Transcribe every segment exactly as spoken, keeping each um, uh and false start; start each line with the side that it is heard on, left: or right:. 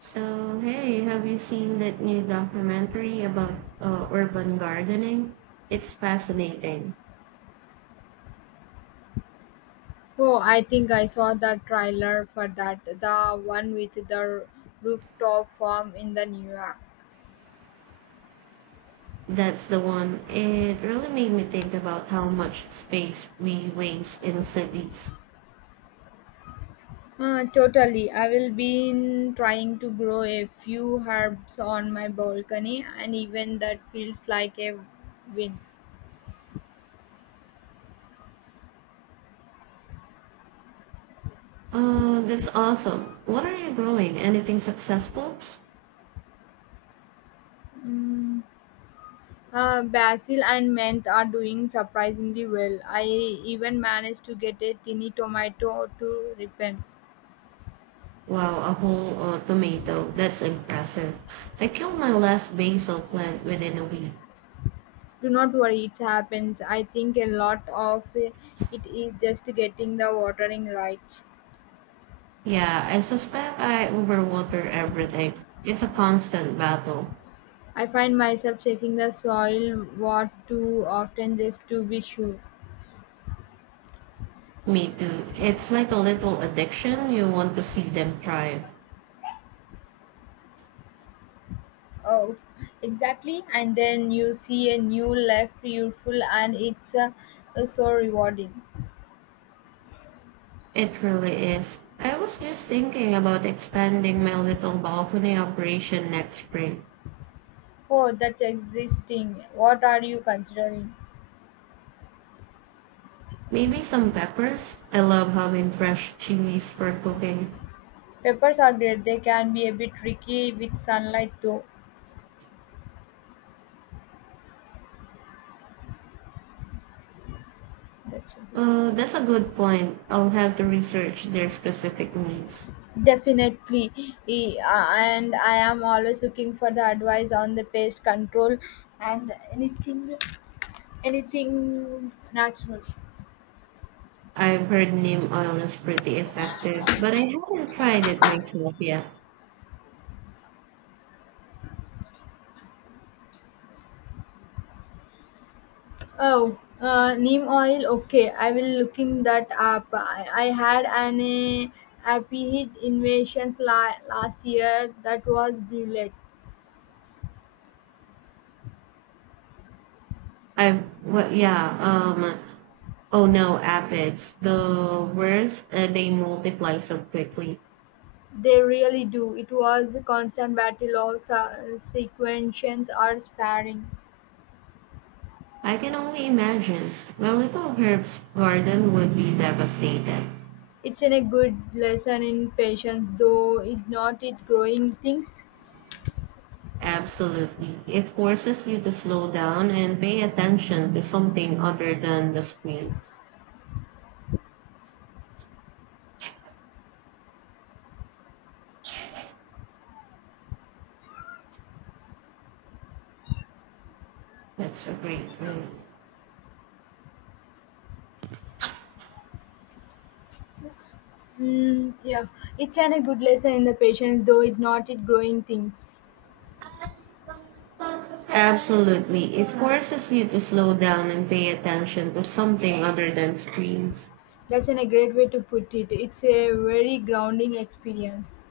right: So, hey, have you seen that new documentary about uh, urban gardening? It's fascinating.
left: Oh, I think I saw the trailer for that, the one with the rooftop farm in the New York.
right: That's the one. It really made me think about how much space we waste in cities.
left: Uh, totally. I will be in trying to grow a few herbs on my balcony, and even that feels like a win.
right: Uh, that's awesome. What are you growing? Anything successful?
left: Mm. Uh, basil and mint are doing surprisingly well. I even managed to get a tiny tomato to ripen.
right: Wow, a whole uh, tomato. That's impressive. I killed my last basil plant within a week.
left: Do not worry, it happens. I think a lot of it is just getting the watering right.
right: Yeah, I suspect I overwater everything. It's a constant battle.
left: I find myself checking the soil what too often just to be sure.
right: Me too. It's like a little addiction. You want to see them thrive.
left: Oh, exactly. And then you see a new leaf beautiful and it's uh, so rewarding.
right: It really is. I was just thinking about expanding my little balcony operation next spring.
left: Oh, that's existing. What are you considering?
right: Maybe some peppers. I love having fresh chilies for cooking.
left: Peppers are great. They can be a bit tricky with sunlight though. That's okay.
right: Uh, that's a good point. I'll have to research their specific needs.
left: Definitely, E- uh, and I am always looking for the advice on the pest control and anything, anything natural.
right: I've heard neem oil is pretty effective, but I haven't tried it myself yet.
left: Oh, uh, neem oil. Okay, I will looking that up. I, I had an uh, aphid invasions la- last year that was brilliant.
right: I've well, yeah. Um, Oh no, aphids! the worst. Uh, they multiply so quickly.
left: They really do. It was a constant battle of su- sequences or sparring.
right: I can only imagine. My little herb's garden would be devastated.
left: It's in a good lesson in patience, though it's not it growing things.
right: Absolutely. It forces you to slow down and pay attention to something other than the screens. That's a great way.
left: Mm, yeah, it's an a good lesson in the patience, though it's not it growing things.
right: Absolutely. It forces you to slow down and pay attention to something other than screens.
left: That's an a great way to put it. It's a very grounding experience.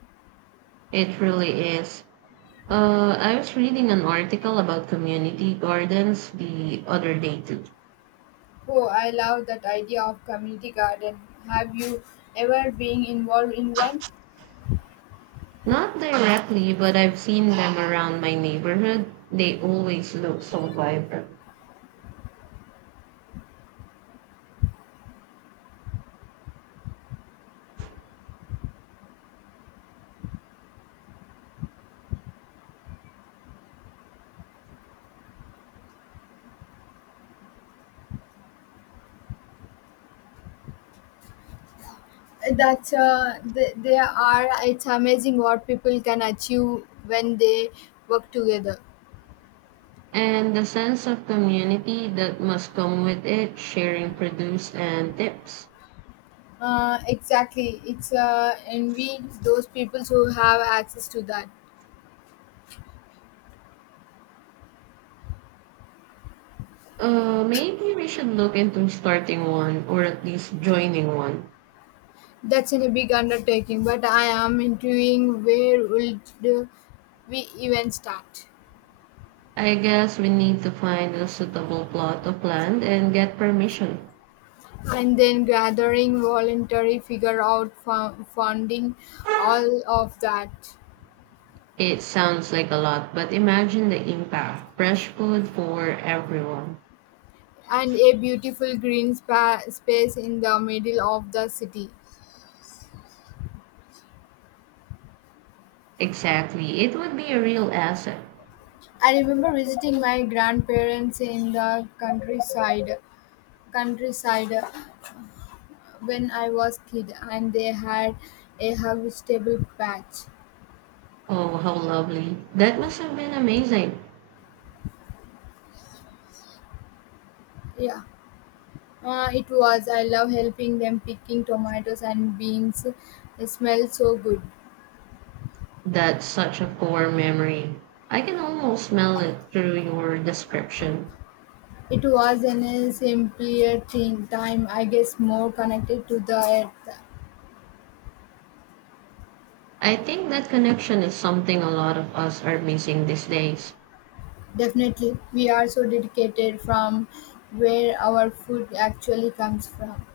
right: It really is. Uh, I was reading an article about community gardens the other day too.
left: Oh, I love that idea of community garden. Have you ever been involved in one?
right: Not directly, but I've seen them around my neighborhood. They always look so vibrant.
left: That uh, th- there are. It's amazing what people can achieve when they work together.
right: And the sense of community that must come with it, sharing produce and tips.
left: Uh, exactly. It's uh, envy those people who have access to that.
right: Uh, maybe we should look into starting one or at least joining one.
left: That's a big undertaking, but I am intuiting where would we even start?
right: I guess we need to find a suitable plot of land and get permission.
left: And then gathering voluntary, figure out fu- funding, all of that,
right: It sounds like a lot, but imagine the impact. Fresh food for everyone.
left: and a beautiful green spa- space in the middle of the city.
right: Exactly. It would be a real asset.
left: I remember visiting my grandparents in the countryside. Countryside. When I was kid, and they had a hug vegetable patch.
right: Oh, how lovely. That must have been amazing.
left: Yeah, uh, it was. I love helping them picking tomatoes and beans. It smells so good.
right: That's such a core memory. I can almost smell it through your description.
left: It was an a simpler thing, time, I guess, more connected to the earth.
right: I think that connection is something a lot of us are missing these days.
left: Definitely, we are so dedicated from where our food actually comes from.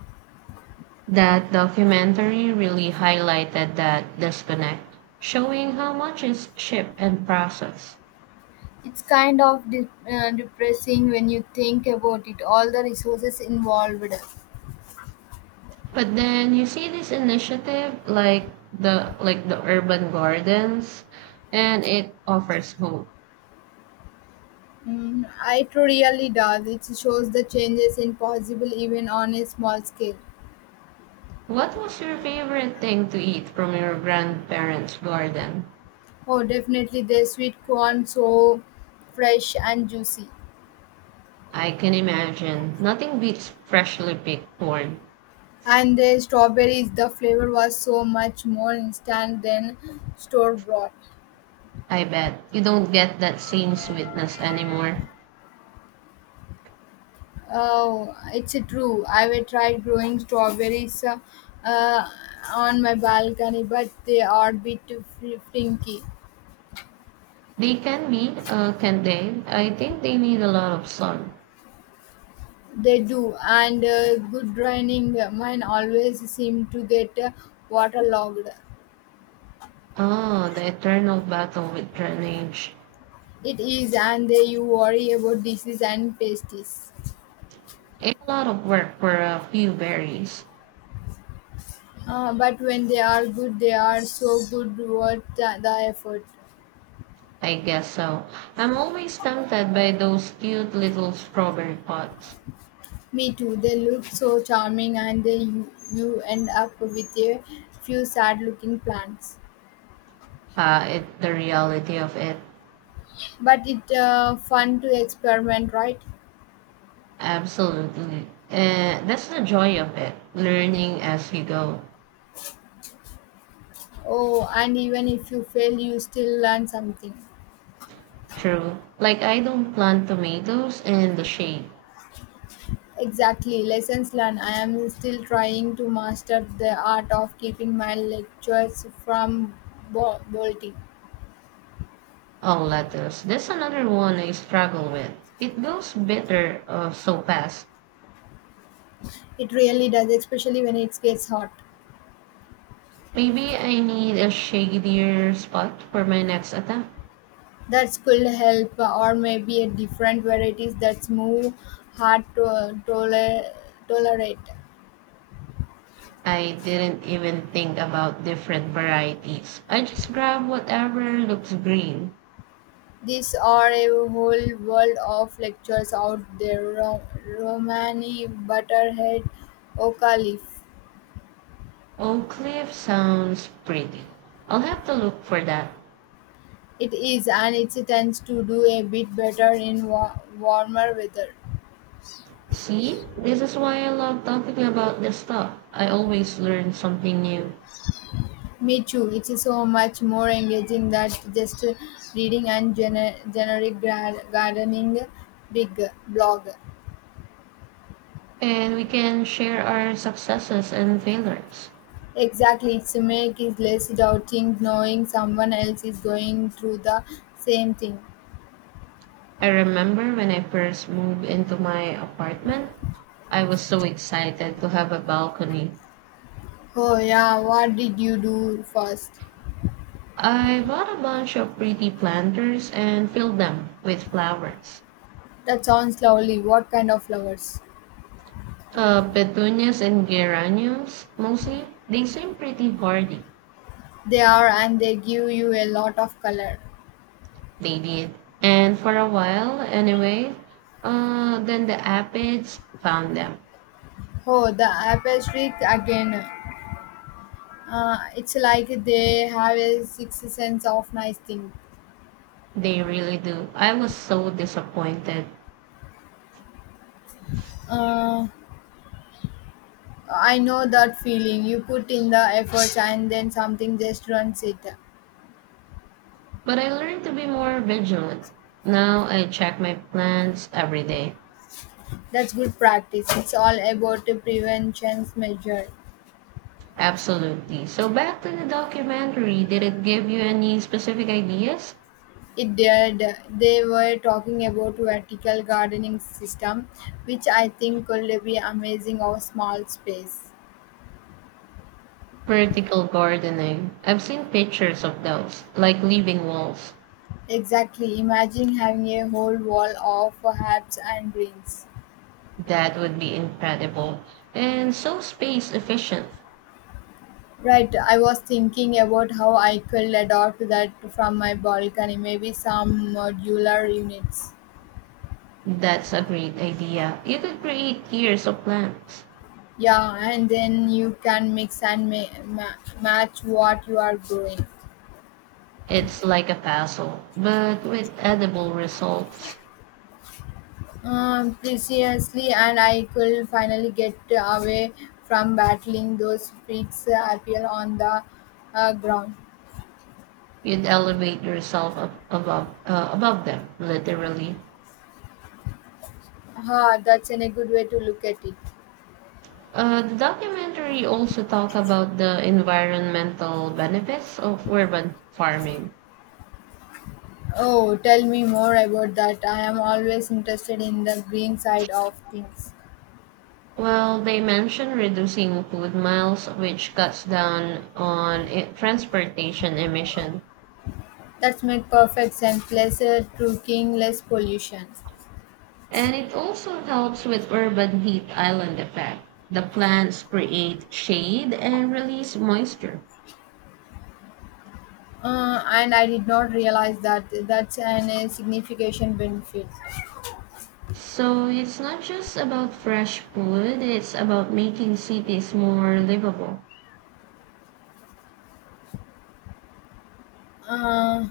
right: That documentary really highlighted that disconnect, showing how much is shipped and processed.
left: It's kind of de- uh, depressing when you think about it, all the resources involved.
right: But then you see this initiative like the like the urban gardens and it offers hope.
left: Mm, it really does. It shows the changes in possible even on a small scale.
right: What was your favorite thing to eat from your grandparents' garden?
left: Oh, definitely the sweet corn so fresh and juicy.
right: I can imagine. Nothing beats freshly picked corn.
left: And the strawberries, the flavor was so much more instant than store bought.
right: I bet you don't get that same sweetness anymore.
left: Oh, it's true. I've tried growing strawberries uh, uh, on my balcony, but they are a bit fl- flinky.
right: They can be, uh, can they? I think they need a lot of sun.
left: They do, and uh, good draining. Mine always seem to get uh, waterlogged.
right: Oh, the eternal battle with drainage.
left: It is, and they, you worry about disease and pestis.
right: It's a lot of work for a few berries.
left: Uh, but when they are good, they are so good worth the, the effort.
right: I guess so. I'm always tempted by those cute little strawberry pots.
left: Me too. They look so charming, and they you, you end up with a few sad-looking plants.
right: Uh, it, the reality of it,
left: But it's uh, fun to experiment, right?
right: absolutely. Uh, that's the joy of it, learning as you go.
left: Oh, and even if you fail, you still learn something.
right: True. Like I don't plant tomatoes in the shade.
left: Exactly, lessons learned. I am still trying to master the art of keeping my lectures from bo- bolting.
right: Oh, lettuce. That's another one I struggle with. It goes bitter uh, so fast.
left: It really does, especially when it gets hot.
right: Maybe I need a shadier spot for my next attempt.
left: That could help, or maybe a different varieties that's more hard to uh, toler- tolerate.
right: I didn't even think about different varieties. I just grabbed whatever looks green.
left: These are a whole world of lectures out there. Ro- Romani, Butterhead, Oka Leaf.
right: Oak Cliff sounds pretty. I'll have to look for that.
left: It is, and it tends to do a bit better in wa- warmer weather.
right: See, this is why I love talking about this stuff. I always learn something new.
left: Me too. It's so much more engaging than just reading and gener- generic gra- gardening big blog.
right: And we can share our successes and failures.
left: Exactly, it's make it less doubting knowing someone else is going through the same thing.
right: I remember when I first moved into my apartment, I was so excited to have a balcony.
left: Oh yeah, what did you do first?
right: I bought a bunch of pretty planters and filled them with flowers.
left: That sounds lovely. What kind of flowers?
right: Uh, petunias and geraniums, mostly. They seem pretty hardy.
left: They are and they give you a lot of color.
right: They did. And for a while, anyway, uh, then the aphids found them.
left: Oh, the apple streak again. Uh, it's like they have a sixth sense of nice thing.
right: They really do. I was so disappointed.
left: Uh, I know that feeling. You put in the effort and then something just runs it.
right: But I learned to be more vigilant. Now I check my plants every day.
left: That's good practice. It's all about the prevention measure.
right: Absolutely. So back to the documentary. Did it give you any specific ideas?
left: It did. They were talking about vertical gardening system, which I think could be amazing of small space.
right: Vertical gardening. I've seen pictures of those, like living walls.
left: Exactly. Imagine having a whole wall of herbs and greens.
right: That would be incredible and so space efficient.
left: Right, I was thinking about how I could adopt that from my balcony, maybe some modular units.
right: That's a great idea. You could create tiers of plants.
left: Yeah, and then you can mix and ma- ma- match what you are growing.
right: It's like a puzzle, but with edible results.
left: Um, precisely, and I could finally get away from battling those freaks uh, appear on the uh, ground.
right: You'd elevate yourself up above uh, above them, literally.
left: Ha, that's in a good way to look at it.
right: Uh, the documentary also talked about the environmental benefits of urban farming.
left: Oh, tell me more about that. I am always interested in the green side of things.
right: Well, they mentioned reducing food miles, which cuts down on i- transportation emission.
left: That's made perfect sense. Lesser trucking, less pollution.
right: And it also helps with urban heat island effect. The plants create shade and release moisture.
left: Uh, and I did not realize that that's an a significant benefit.
right: So it's not just about fresh food, it's about making cities more livable.
left: Uh,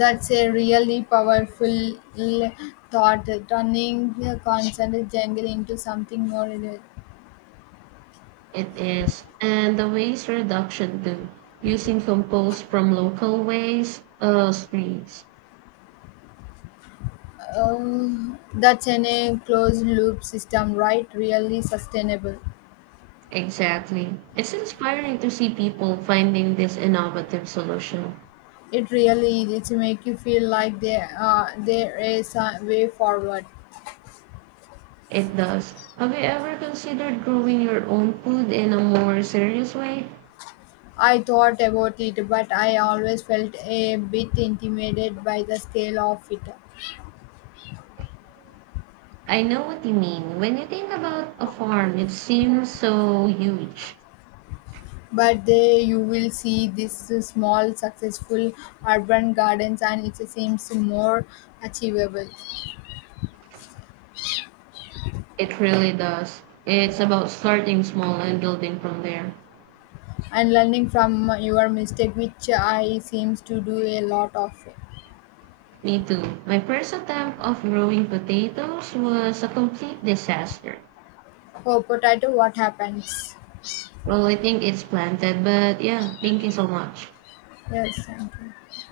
left: that's a really powerful l- thought. Turning the constant jungle into something more. Real.
right: It is. And the waste reduction too, using compost from local waste uh, streets.
left: Uh, that's an a closed loop system, right? Really sustainable.
right: Exactly. It's inspiring to see people finding this innovative solution.
left: It really is. It make you feel like there uh, there is a way forward.
right: It does. Have you ever considered growing your own food in a more serious way?
left: I thought about it, but I always felt a bit intimidated by the scale of it.
right: I know what you mean. When you think about a farm, it seems so huge.
left: But there you will see these small, successful urban gardens, and it seems more achievable.
right: It really does. It's about starting small and building from there.
left: And learning from your mistake, which I seems to do a lot of.
right: Me too. My first attempt of growing potatoes was a complete disaster.
left: Oh, potato, what happens?
right: Well, I think it's planted, but yeah, thank you so much.
left: Yes, thank you.